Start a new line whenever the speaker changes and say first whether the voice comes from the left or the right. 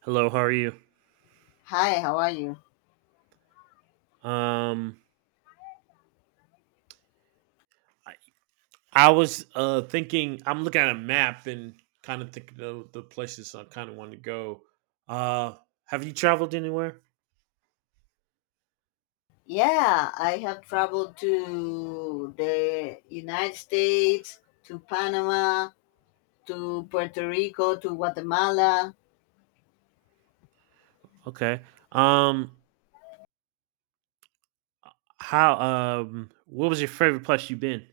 right: Hello, how are you?
left: Hi, how are you?
right: Um, I, I was thinking. I'm looking at a map and kind of thinking of the places I kind of want to go. Uh, have you traveled anywhere?
left: Yeah, I have traveled to the United States, to Panama, to Puerto Rico, to Guatemala.
right: Okay. Um, how? What was your favorite place you've been?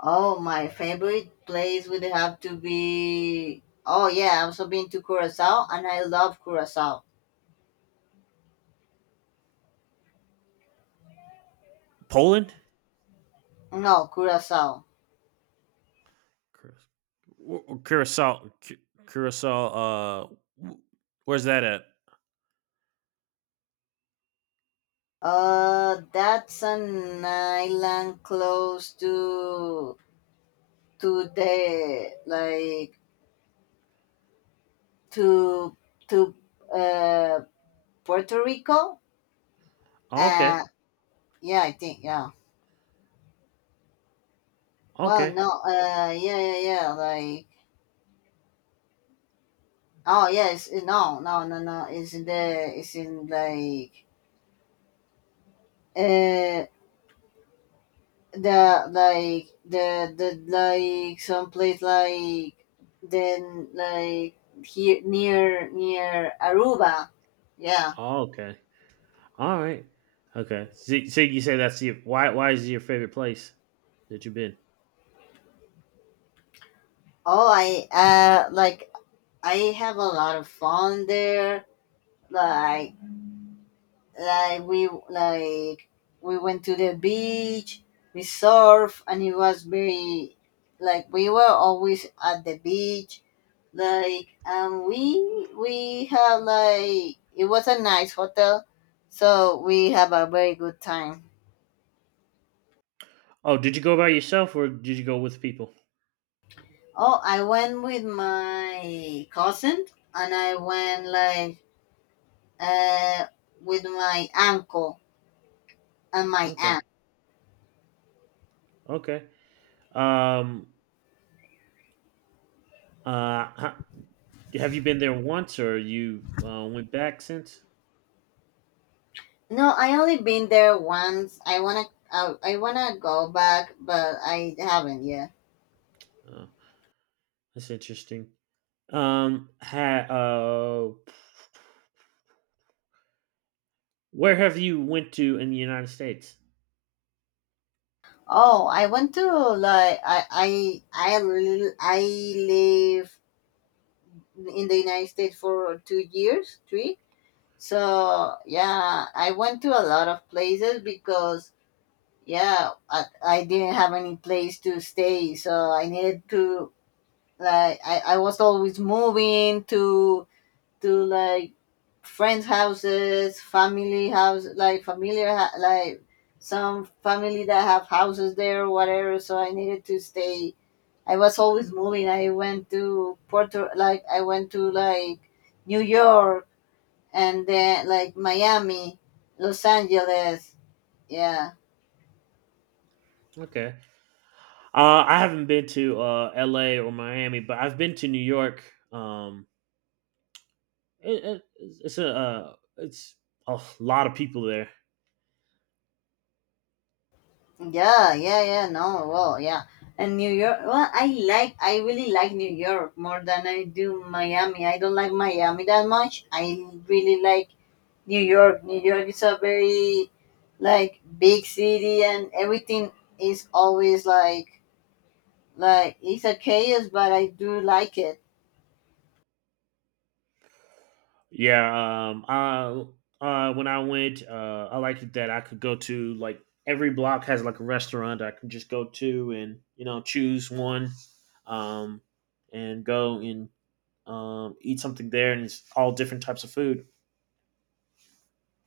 left: Oh, my favorite place would have to be. Oh, yeah, I've also been to Curacao and I love Curacao.
right: Poland,
left: No, Curacao.
right: Cura- Curacao, Curacao. W- where's that at?
left: That's an island close to the like to to uh Puerto Rico.
right: Oh,
left: Uh,
right: okay.
left: yeah, I think yeah. Well,
right: Okay.
left: no, yeah, yeah, yeah. Oh yes, no, no, no, no. It's in uh, like some place like here near Aruba. Yeah.
right: Oh, okay. All right. Okay. So you say that's your why? Why is it your favorite place that you've been?
left: Oh, I have a lot of fun there. Like like we like we went to the beach, we surf and it was very we were always at the beach. And we have it was a nice hotel, so we have a very good time.
right: Oh, did you go by yourself or did you go with people?
left: Oh, I went with my cousin, and I went uh with my uncle and my aunt.
right: Okay. Okay. Um uh ha- have you been there once or you went back since?
left: No, I only been there once. I wanna go back, but I haven't yet.
right: Oh, that's interesting. Ha where have you went to in the United States?
left: Oh, I want to like I l- I live in the United States for 2 years, three. So yeah, I went to a lot of places because yeah, I didn't have any place to stay, so I needed to like I was always moving to to like friends' houses, family house, like some family that have houses there whatever. So I needed to stay. I was always moving. I went to Porto, like I went to like New York and then like Miami, Los Angeles. Yeah,
right: Okay. I haven't been to LA or Miami, but I've been to New York. Um it's a lot of people there.
left: yeah, yeah, yeah. No, well, yeah. And New York, well, I really like New York more than I do Miami. I don't like Miami that much. I really like New York. New York is a very big city, and everything is always like it's a chaos, but I do like it.
right: Yeah, when I went I liked it that I could go to like every block has like a restaurant that I can just go to and you know choose one um and go and eat something there and it's all different types of food.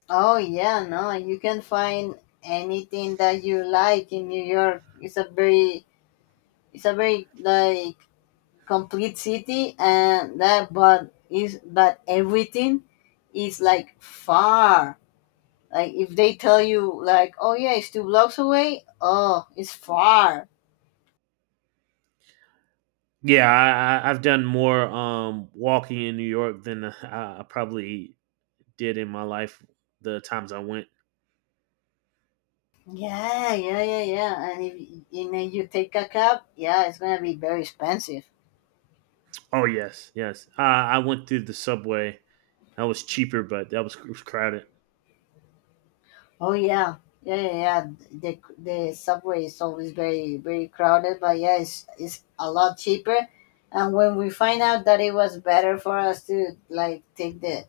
left: Oh yeah, no, you can find anything that you like in New York. It's a very like complete city, and that but is but everything is like far. Like if they tell you like, oh yeah, it's two blocks away. Oh, it's far.
right: Yeah, I've done more walking in New York than I probably did in my life the times I went.
left: Yeah, yeah, yeah, yeah. And if you know you take a cab, yeah, it's gonna be very expensive.
right: Oh yes, yes. I went through the subway. That was cheaper, but that was it was crowded.
left: Oh yeah, yeah, yeah, yeah. The subway is always very crowded, but yeah, it's a lot cheaper. And when we find out that it was better for us to like take the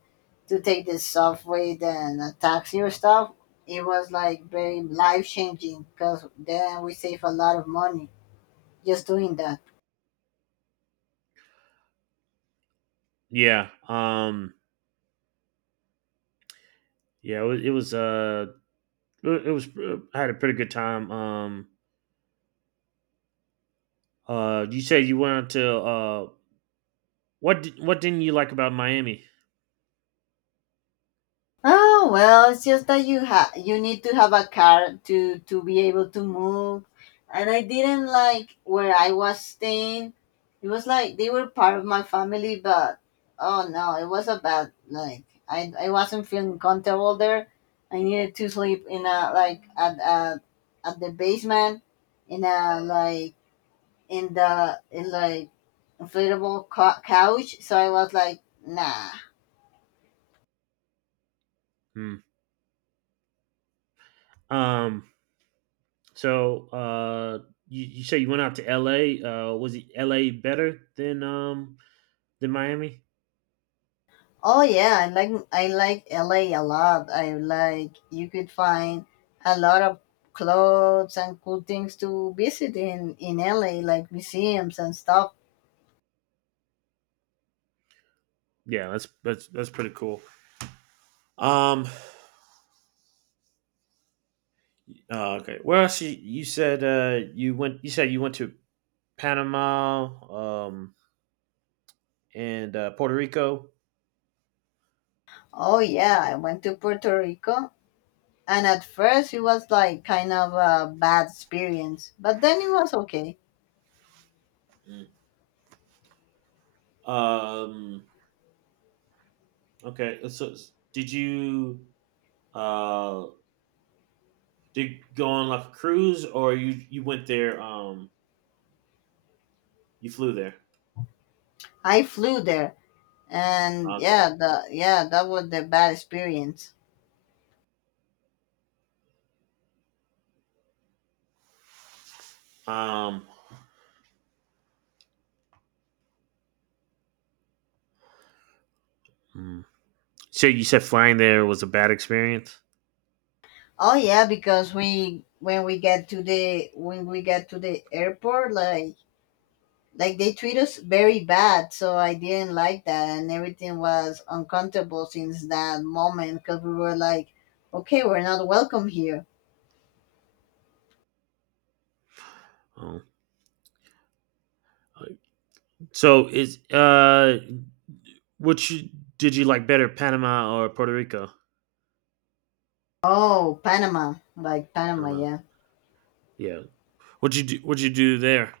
left: to take the subway than a taxi or stuff, it was like very life changing because then we save a lot of money just doing that.
right: Yeah. Um. Yeah, it was I had a pretty good time. You said you went out to what didn't you like about Miami?
left: Oh well, it's just that you need to have a car to be able to move. And I didn't like where I was staying. It was like they were part of my family, but oh no, it was a bad like I wasn't feeling comfortable there. I needed to sleep in a like at the basement in a like in inflatable couch. So I was like, nah.
right: Hmm. Um so uh you say you went out to LA. Was it LA better than Miami?
left: Oh yeah, I like LA a lot. I like you could find a lot of clothes and cool things to visit in LA, like museums and stuff.
right: Yeah, that's pretty cool. Um okay. You said you said you went to Panama and Puerto Rico.
left: Oh yeah, I went to Puerto Rico, and at first it was like kind of a bad experience, but then it was okay.
right: Mm. Um Okay. So did you uh did you go on like a cruise or you went there you flew there?
left: I flew there, and yeah,
right: Okay.
left: the yeah that was the bad experience.
right: Um hmm. So you said flying there was a bad experience?
left: Oh yeah, because we when we get to the when we get to the airport, like they treat us very bad, so I didn't like that, and everything was uncomfortable since that moment because we were like, okay, we're not welcome here.
right: Oh. uh, So is which did you like better, Panama or Puerto Rico?
left: Oh, Panama, Panama,
right: Panama.
left: yeah.
right: Yeah. What'd you do? What'd you do there?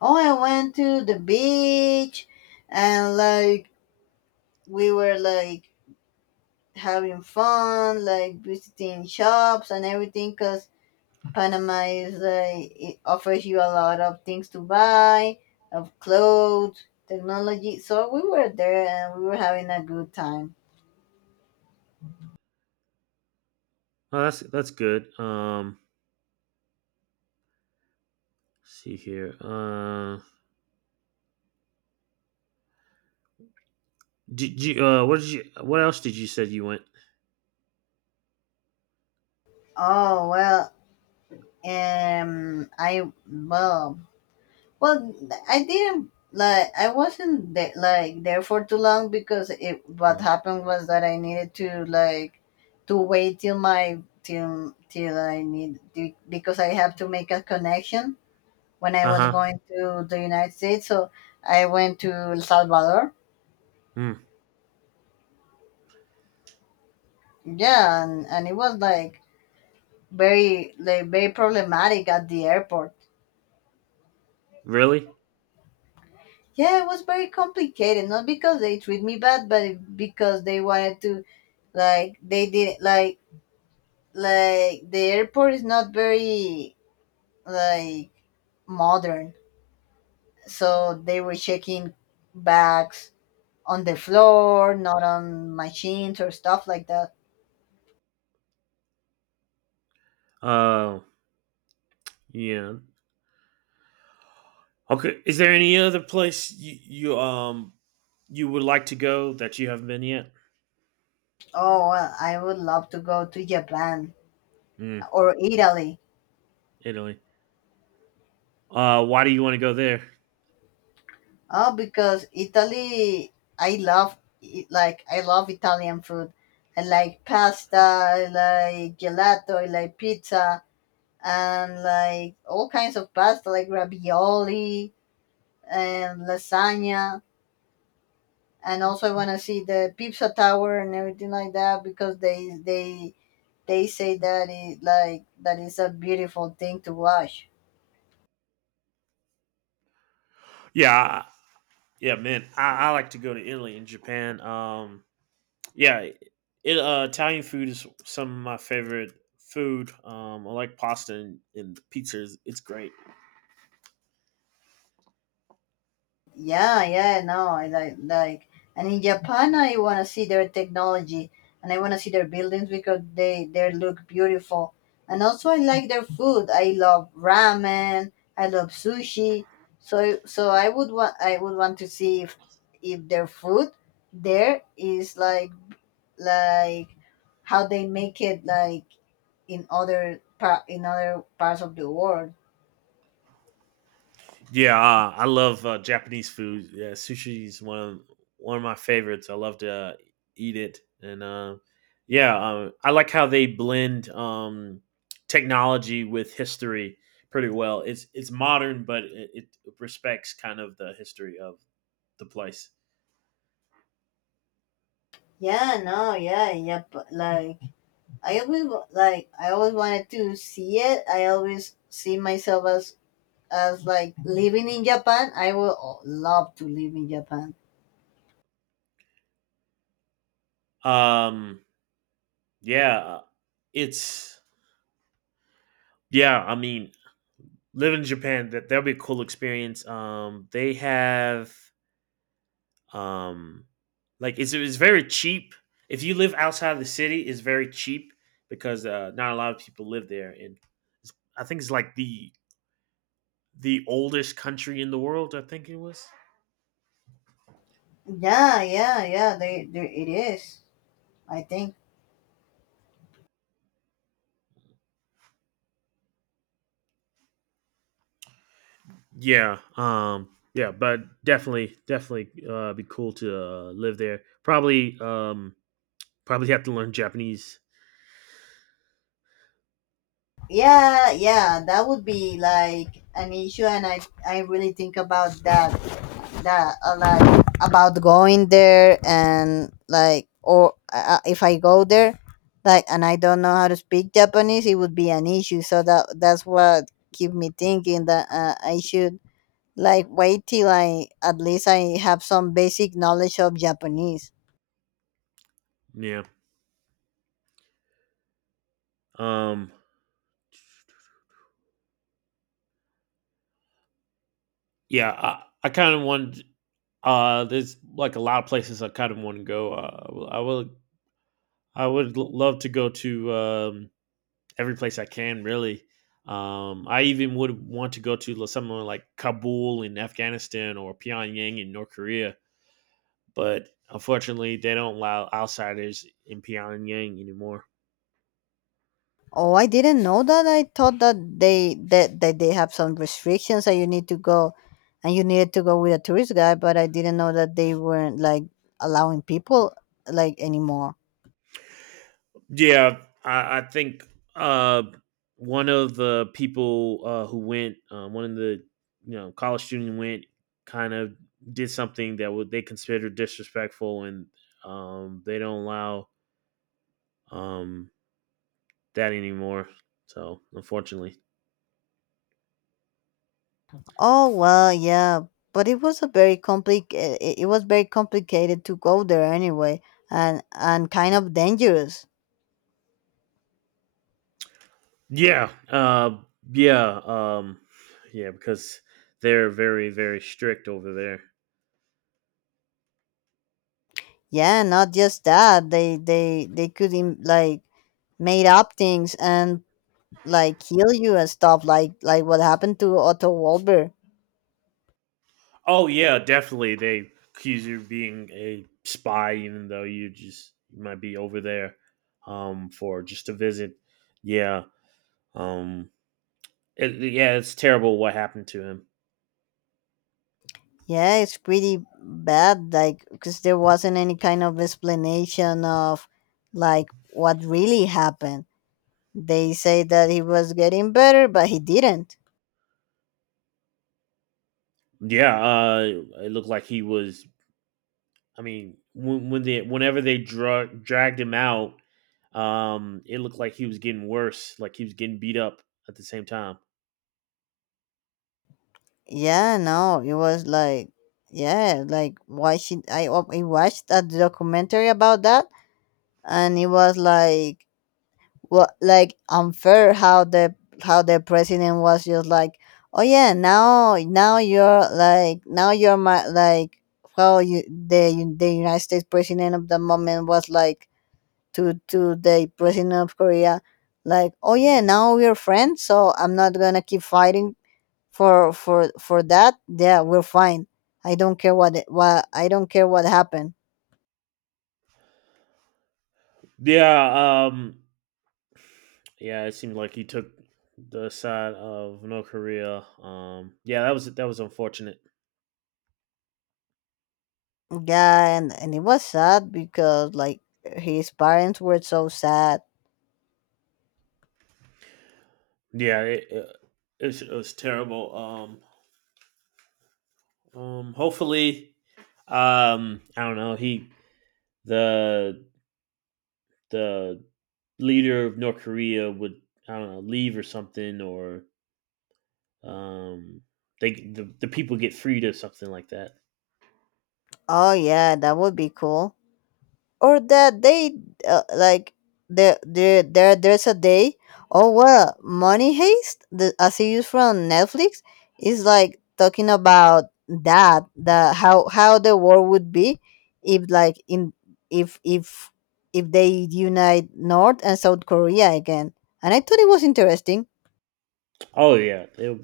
left: Oh, I went to the beach, and like we were like having fun, like visiting shops and everything because Panama is it offers you a lot of things to buy, of clothes, technology. So we were there and we were having a good time.
right: Oh, that's good. Let's see here. Did you? What did you? What else did you said you went?
left: Oh well, um, I well, well, I didn't I wasn't there, like there for too long because it what
right: Uh
left: happened was that I needed to to wait till my till I need to, because I have to make a connection when I was
right: huh.
left: going to the United States. So I went to El Salvador.
right: Mm,
left: Yeah, and it was like very problematic at the airport.
right: really?
left: Yeah, it was very complicated, not because they treat me bad, but because they wanted to like they did like the airport is not very like modern. So they were checking bags on the floor, not on machines or stuff like that.
right: Oh, yeah. Okay. Is there any other place you you would like to go that you haven't been yet?
left: Oh well, I would love to go to Japan
right: Mm,
left: or Italy.
right: Italy. Why do you want to go there?
left: Oh, because Italy, I love I love Italian food. I like pasta, I like gelato, I like pizza, and like all kinds of pasta, like ravioli and lasagna. And also, I want to see the pizza tower and everything like that because they say that it like that is a beautiful thing to watch.
right: Yeah, I, yeah, man. I like to go to Italy and Japan. Yeah, Italian food is some of my favorite food. I like pasta and pizzas. It's great.
left: Yeah, yeah, no, and in Japan, I want to see their technology, and I want to see their buildings because they look beautiful, and also I like their food. I love ramen. I love sushi. So I would want to see if their food there is like how they make it like in other parts of the world.
right: Yeah, I love Japanese food. Yeah, sushi is one of my favorites. I love to eat it, and yeah, I like how they blend technology with history pretty well. It's modern, but it respects kind of the history of the place.
left: Yeah, no, yeah, yeah, like I always wanted to see it. I always see myself as living in Japan. I would love to live in Japan.
right: Um, yeah, it's yeah. I mean, live in Japan. That that'll be a cool experience. They have um, like it's very cheap. If you live outside of the city, it's very cheap because not a lot of people live there. And it's, I think it's like the oldest country in the world. I think it was.
left: Yeah, yeah, yeah. They it is. I think.
right: Yeah. Yeah. But definitely, definitely, be cool to live there. Probably. Probably have to learn Japanese.
left: Yeah, yeah. That would be like an issue, and I really think about that that like about going there and like or if I go there and I don't know how to speak Japanese, it would be an issue, so that's what keep me thinking that I should wait till I at least I have some basic knowledge of Japanese.
right: Yeah. Um. Yeah, I kind of wanted. There's like a lot of places I kind of want to go. I will. I would love to go to every place I can. Really, I even would want to go to somewhere like Kabul in Afghanistan or Pyongyang in North Korea. But unfortunately, they don't allow outsiders in Pyongyang anymore.
left: Oh, I didn't know that. I thought that that they have some restrictions, that you need to go and you needed to go with a tourist guide, but I didn't know that they weren't like allowing people anymore.
right: Yeah, I think uh, one of the people one of the you know college student went, kind of did something that would they considered disrespectful, and they don't allow um, that anymore. So unfortunately,
left: Oh well, yeah, but it was a very complic. It was very complicated to go there anyway, and kind of dangerous.
right: yeah, yeah, yeah, because they're very very strict over there.
left: Yeah, not just that they could made up things and kill you and stuff like what happened to Otto Walber.
right: Oh yeah, definitely. They accuse you of being a spy, even though you might be over there for just a visit. Yeah, um, it, yeah, it's terrible what happened to him.
left: Yeah, it's pretty bad. Like because there wasn't any kind of explanation of like what really happened. They say that he was getting better, but he didn't.
right: Yeah, it looked like he was. I mean, when they whenever they dragged him out, it looked like he was getting worse. Like he was getting beat up at the same time.
left: Yeah, no, it was like, yeah, like why she? I watched a documentary about that, and it was like, what, like unfair how the president was just like, oh yeah, now you're like now you're my how you the United States president of the moment was like to the president of Korea, like oh yeah, now we're friends, so I'm not gonna keep fighting for that, yeah we're fine. I don't care what happened.
right: Yeah, um. Yeah, it seemed like he took the side of North Korea. Yeah, that was unfortunate.
left: Yeah, and it was sad because like his parents were so sad.
right: Yeah, it was terrible. Hopefully, I don't know. He the the leader of North Korea would, I don't know, leave or something, or um, the people get freed or something like that.
left: Oh yeah, that would be cool, or that they uh, like there's a day. Oh well, Money Heist, the a series from Netflix, is like talking about that, the how the world would be if like in if if if they unite North and South Korea again, and I thought it was interesting.
right: Oh yeah, they,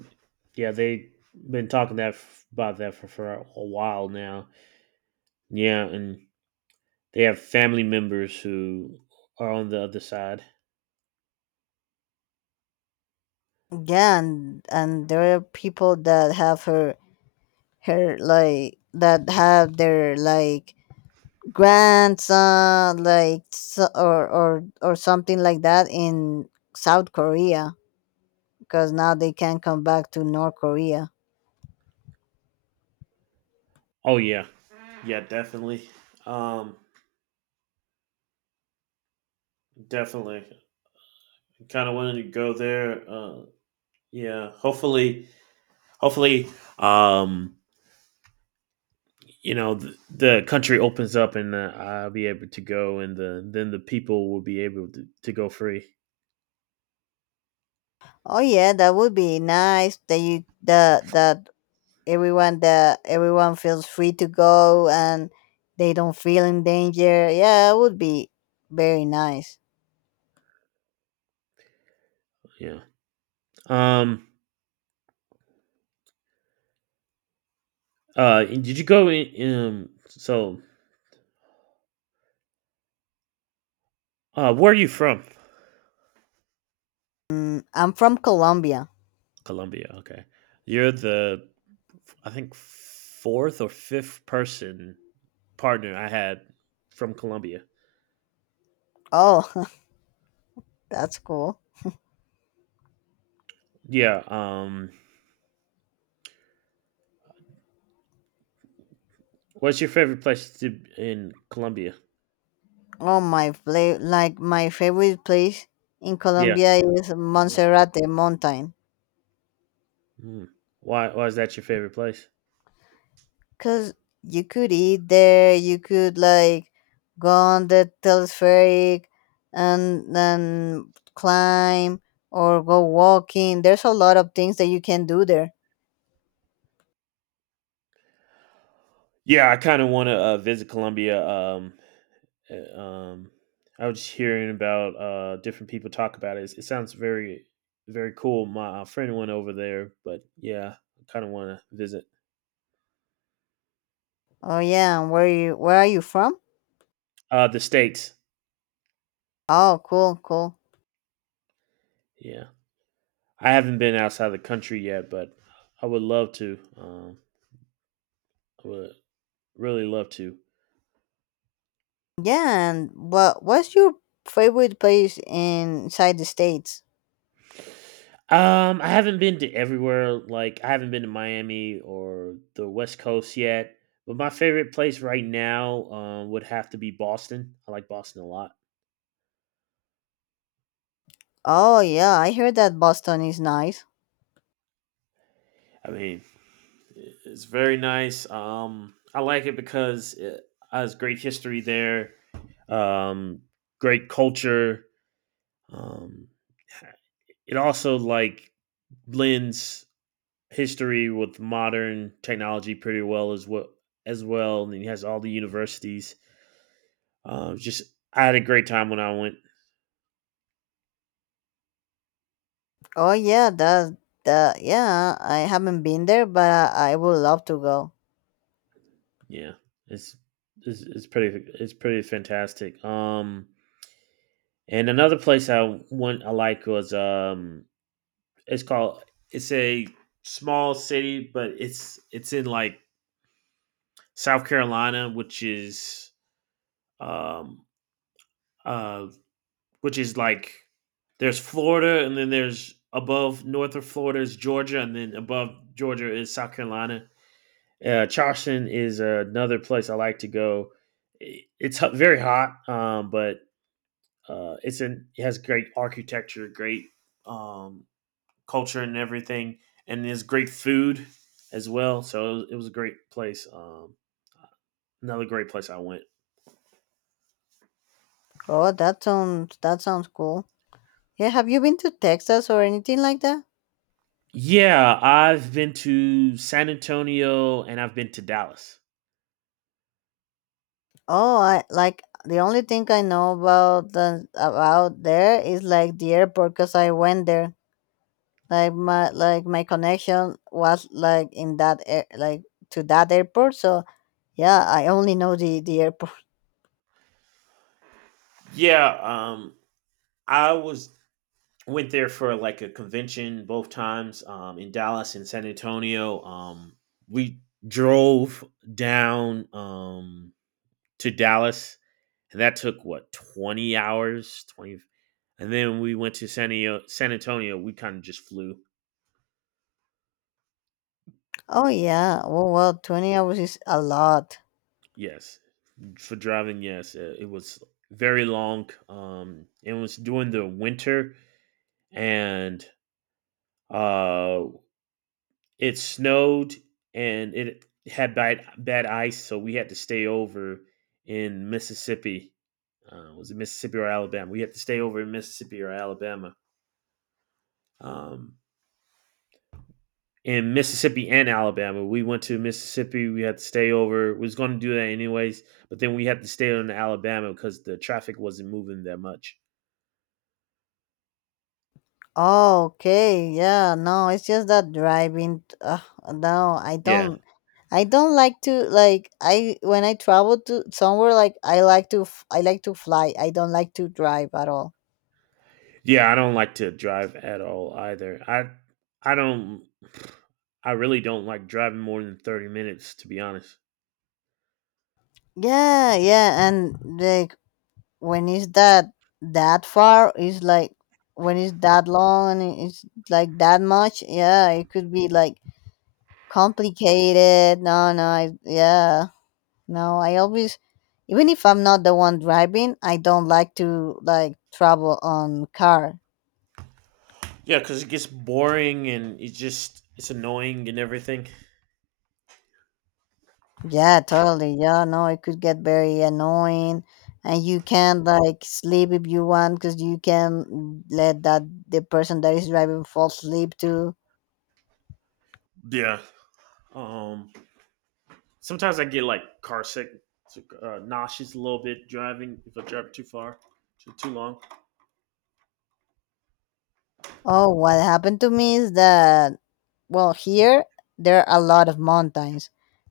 right: yeah they've been talking that about that for a while now. Yeah, and they have family members who are on the other side.
left: Yeah, and there are people that have her her like that have their grandson or something like that in South Korea, because now they can come back to North Korea.
right: Oh yeah, yeah, definitely, um, definitely. Kind of wanted to go there. Yeah, hopefully, hopefully, um, you know, the country opens up and I'll be able to go, and then the people will be able to go free.
left: Oh yeah, that would be nice, that you that that everyone, feels free to go and they don't feel in danger. Yeah, it would be very nice.
right: Yeah. Um. And did you go in? So, where are you from?
left: Mm, I'm from Colombia.
right: Colombia. Okay, you're the, I think, fourth or fifth person partner I had from Colombia.
left: Oh, that's cool.
right: Yeah. What's your favorite place to in Colombia?
left: Oh, my play like my favorite place in
right: Yeah.
left: Colombia is
right: Yeah.
left: Monserrate Mountain.
right: Mm. Why? Why is that your favorite place?
left: Cause you could eat there, you could like go on the telespheric and then climb or go walking. There's a lot of things that you can do there.
right: Yeah, I kind of want to visit Colombia. Uh, um, I was just hearing about different people talk about it. It sounds very, very cool. My friend went over there, but yeah, I kind of want to visit
left: Oh yeah, and where are you from?
right: the states.
left: Oh cool, cool.
right: Yeah, I haven't been outside the country yet, but I would love to. I would really love to.
left: Yeah, and what's your favorite place inside the States?
right: I haven't been to everywhere. Like I haven't been to Miami or the West Coast yet. But my favorite place right now would have to be Boston. I like Boston a lot.
left: Oh yeah, I heard that Boston is nice.
right: I mean, it's very nice. I like it because it has great history there, um, great culture. Um, it also like blends history with modern technology pretty well as well. As well, and it has all the universities. Just I had a great time when I went.
left: Oh yeah, I haven't been there, but I would love to go.
right: Yeah, it's it's pretty, it's pretty fantastic. And another place I went I like was it's called. It's a small city, but it's in like South Carolina, um uh which is like there's Florida, and then there's above north of Florida is Georgia, and then above Georgia is South Carolina. Charleston is another place I like to go. It's very hot, but it's in it has great architecture, great um, culture and everything, and there's great food as well. So it was a great place. Another great place I went.
left: Oh, that sounds cool. Yeah, have you been to Texas or anything like that?
right: Yeah, I've been to San Antonio and I've been to Dallas.
left: Oh, I like the only thing I know about the about there is like the airport because I went there. Like my connection was like in that air, like to that airport. So yeah, I only know the airport.
right: Yeah, I was went there for like a convention both times in Dallas and San Antonio. We drove down to Dallas, and that took what 20 hours, 20. And then when we went to San Antonio, we kind of just flew.
left: Oh yeah. Well, 20 hours is a lot.
right: Yes. For driving, yes. It was very long. It was during the winter and uh, it snowed and it had bad, bad ice. So we had to stay over in Mississippi. Was it Mississippi or Alabama? We had to stay over in Mississippi or Alabama. Um, in Mississippi and Alabama. We went to Mississippi. We had to stay over. We was going to do that anyways, but then we had to stay in Alabama because the traffic wasn't moving that much.
left: Oh, okay. Yeah, no, it's just that driving. No, I
right: Yeah,
left: don't. I don't like to, like, I when I travel to somewhere, like, I like to fly. I don't like to drive at all.
right: yeah. I don't like to drive at all either. I don't. I really don't like driving more than 30 minutes, to be honest.
left: Yeah, yeah, and like when it's that far, it's like when it's that long and it's like that much. Yeah, it could be like complicated. No, no, I, yeah. No, I always, even if I'm not the one driving, I don't like to like travel on car.
right: Yeah, because it gets boring and it just it's annoying and everything.
left: Yeah, totally. Yeah, no, it could get very annoying, and you can not like sleep if you want because you can let that the person that is driving fall asleep too.
right: Yeah. Um. Sometimes I get like car sick, nauseous a little bit driving if I drive too far, too long.
left: Oh, what happened to me is that, well, here there are a lot of mountains,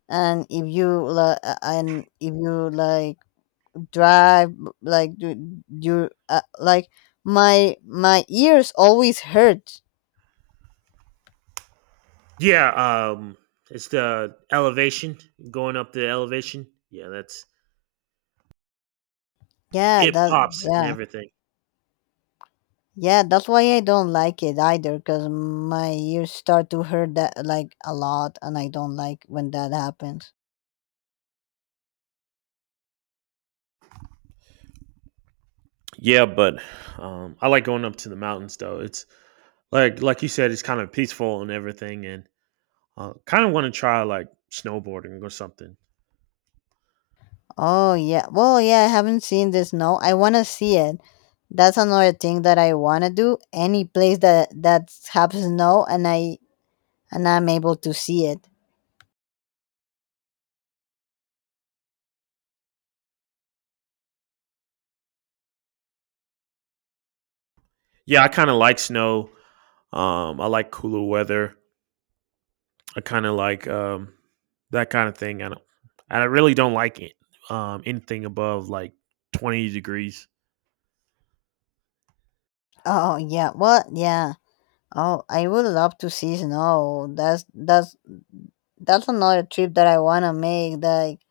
left: and if you like, and if you like drive, like, do you, like, my ears always hurt.
right: Yeah, it's the elevation going up the elevation. Yeah, that's
left: Yeah,
right: it
left: that,
right: pops and
left: yeah.
right: everything.
left: Yeah, that's why I don't like it either, because my ears start to hurt that like a lot and I don't like when that happens.
right: Yeah, but I like going up to the mountains though. It's like you said, it's kind of peaceful and everything, and kind of want to try like snowboarding or something.
left: Oh yeah, well, yeah, I haven't seen this, no, I want to see it. That's another thing that I want to do, any place that happens, no, and I'm able to see it.
right: Yeah, I kind of like snow. I like cooler weather. I kind of like that kind of thing. I don't. I really don't like it. Anything above like 20 degrees.
left: Oh yeah, well, yeah. Oh, I would love to see snow. That's that's another trip that I wanna make. Like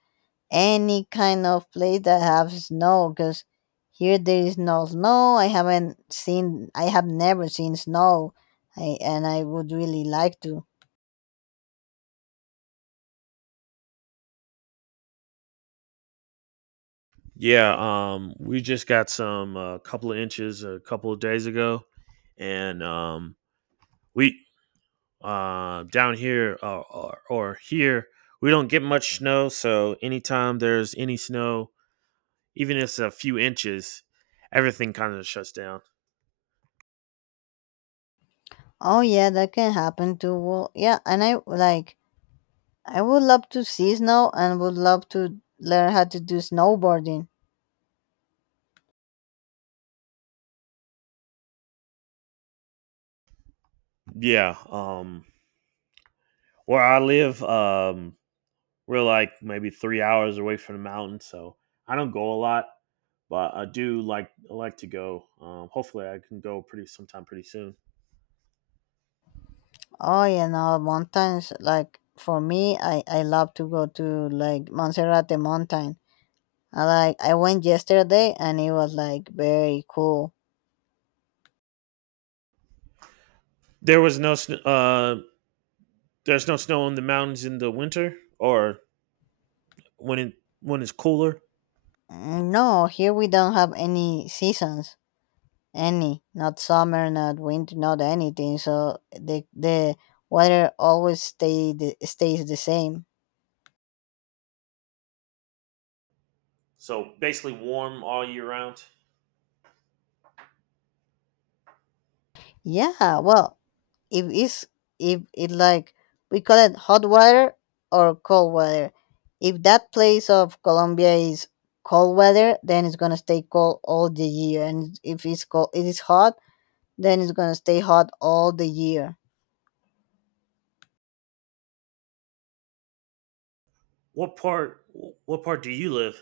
left: any kind of place that have snow, because here there is no snow. I haven't seen. I have never seen snow. I would really like to.
right: Yeah, we just got some a couple of inches a couple of days ago, and we down here or here we don't get much snow. So anytime there's any snow, even if it's a few inches, everything kind of shuts down.
left: Oh yeah, that can happen too. Well, yeah, and I like. I would love to see snow and would love to learn how to do snowboarding.
right: Yeah, where I live, we're like maybe 3 hours away from the mountain, so I don't go a lot, but I do like I like to go. Hopefully, I can go pretty sometime pretty soon.
left: Oh, mountains, like for me, I love to go to like Montserrat the mountain. I went yesterday and it was like very cool.
right: There was no there's no snow in the mountains in the winter or when it when it's cooler.
left: Mm, no, here we don't have any seasons, any, not summer, not winter, not anything. So the weather always stay stays the same.
right: So basically warm all year round.
left: Yeah, well, if it's if it like, we call it hot weather or cold weather. If that place of Colombia is cold weather, then it's gonna stay cold all the year, and if it's cold it is hot, then it's gonna stay hot all the year.
right: What part, what part do you live?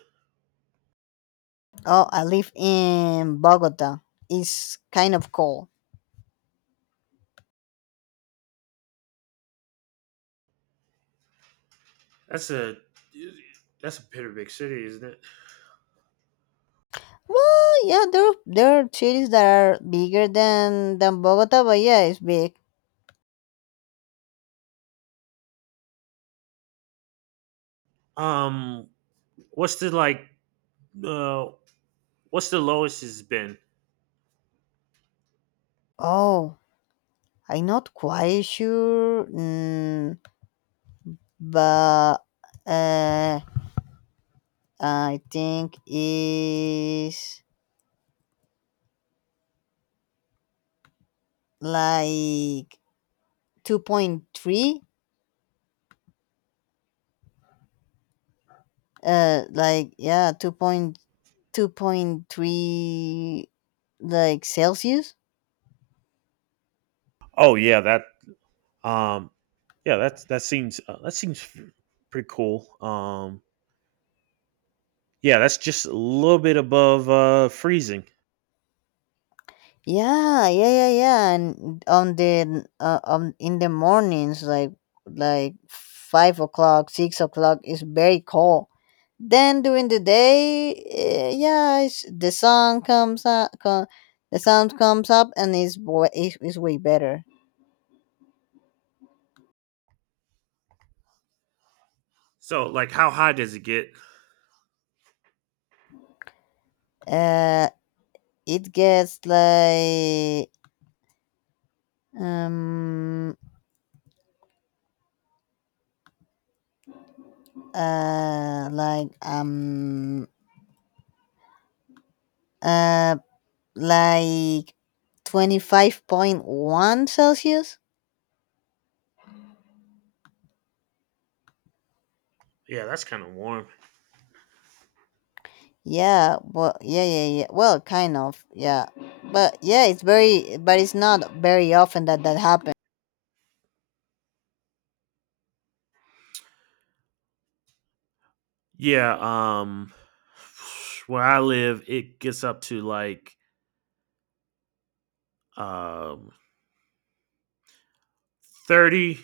left: Oh, I live in Bogota. It's kind of cold.
right: That's a, that's a pretty big city, isn't it?
left: Well, yeah, there are cities that are bigger than Bogota, but yeah, it's big.
right: Um what's the like uh what's the lowest it's been?
left: Oh, I'm not quite sure. But uh, I think is like 2.3. Like, yeah, two point three, like, Celsius.
right: Oh yeah, that um yeah, that seems pretty cool. Yeah, that's just a little bit above freezing.
left: Yeah, yeah, yeah, yeah. And on in the mornings, like, 5 o'clock, 6 o'clock is very cold. Then during the day, yeah, the sun comes up, the sound comes up, and is wa- is it's way better.
right: So like how high does it get?
left: Uh, it gets like, um uh like um uh like 25.1 Celsius.
right: Yeah, that's kind of warm.
left: Yeah, well, yeah, yeah, yeah. Well, kind of, yeah, but yeah, it's very, but it's not very often that happens.
right: Yeah, where I live, it gets up to like um 30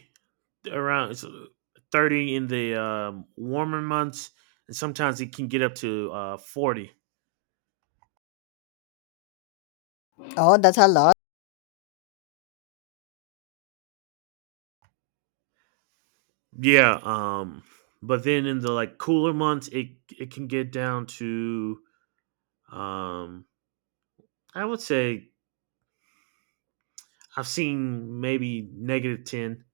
right: around it's, 30 in the warmer months, and sometimes it can get up to 40.
left: Oh, that's a lot.
right: Yeah, but then in the like cooler months, it can get down to um I would say I've seen maybe negative 10.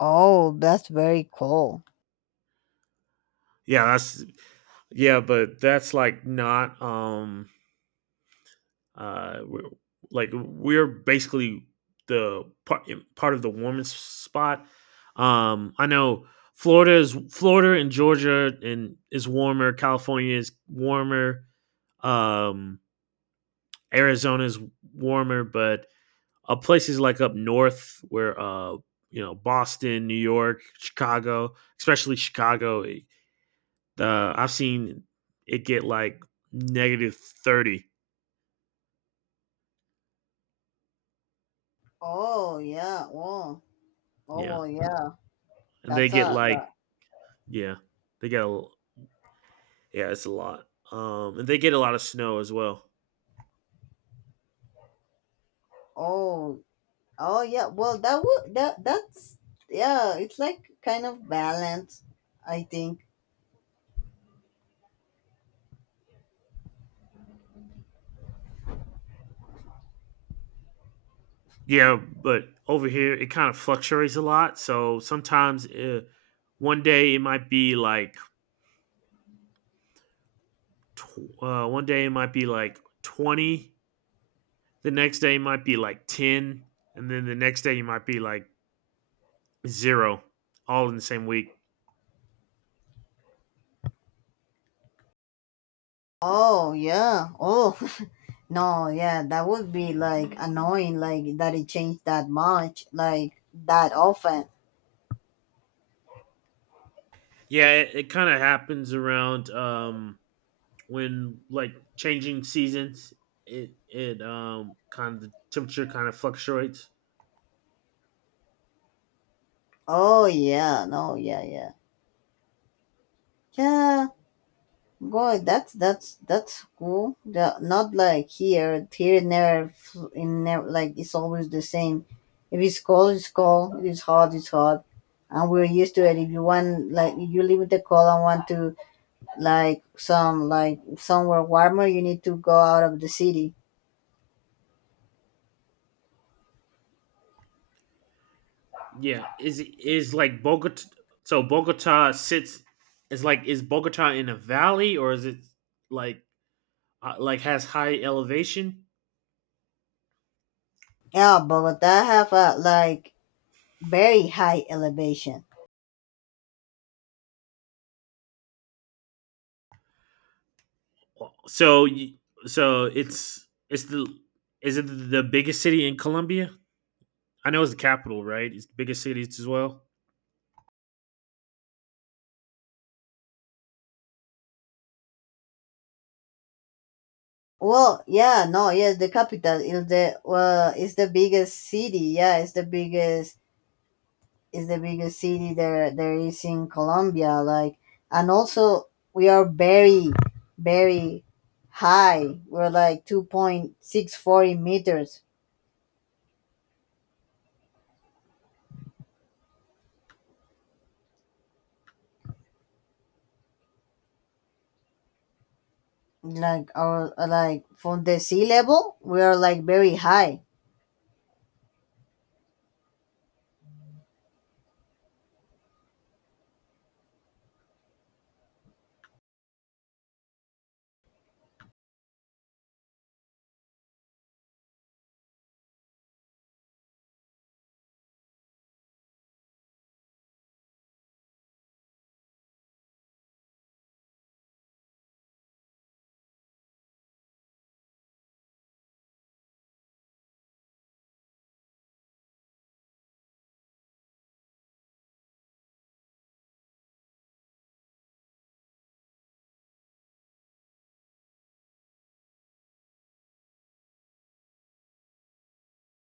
left: Oh, that's very cool.
right: Yeah, that's yeah, but that's like not we're, like we're basically the part part of the warmest spot. I know Florida is Florida and Georgia and is warmer. California is warmer. Um, Arizona is warmer, but places like up north where you know Boston, New York, Chicago, especially Chicago, I've seen it get like negative 30.
left: Oh yeah. Well. Oh,
right: Yeah,
left: well. Yeah.
right: and they
left: That's
right: get
left: a. The,
right: like. Yeah. They got a yeah, it's a lot. And they get a lot of snow as well.
left: oh. Oh yeah. Well, that would that's yeah. It's like kind of balance, I think.
right: Yeah, but over here it kind of fluctuates a lot. So sometimes one day it might be like one day it might be like 20. The next day it might be like ten, and then the next day you might be like zero, all in the same week.
left: Oh yeah. Oh. No. Yeah, that would be like annoying, like that it changed that much, like that often.
right: Yeah, it kind of happens around when like changing seasons it it kind of the temperature kind of fluctuates.
left: Oh yeah. No. Yeah. Yeah. Yeah. God, that's that's cool. The, not like here. Here never, f- in never, like, it's always the same. If it's cold, it's cold. If it's hot, it's hot, and we're used to it. If you want, like, if you live in the cold and want to somewhere warmer, you need to go out of the city.
right: Yeah, is like Bogota, so Bogota sits, is like, is Bogota in a valley or is it like like has high elevation.
left: Yeah, Bogota have a like very high elevation.
right: so y- so it's the, is it the biggest city in Colombia? I know it's the capital, right? It's the biggest city as well.
left: Well, yeah, no, yes, the capital is the well, it's the biggest city. Yeah, it's the biggest city there is in Colombia. Like, and also we are very, very high. We're like 2,640 meters. Like, our like from the sea level, we are like very high.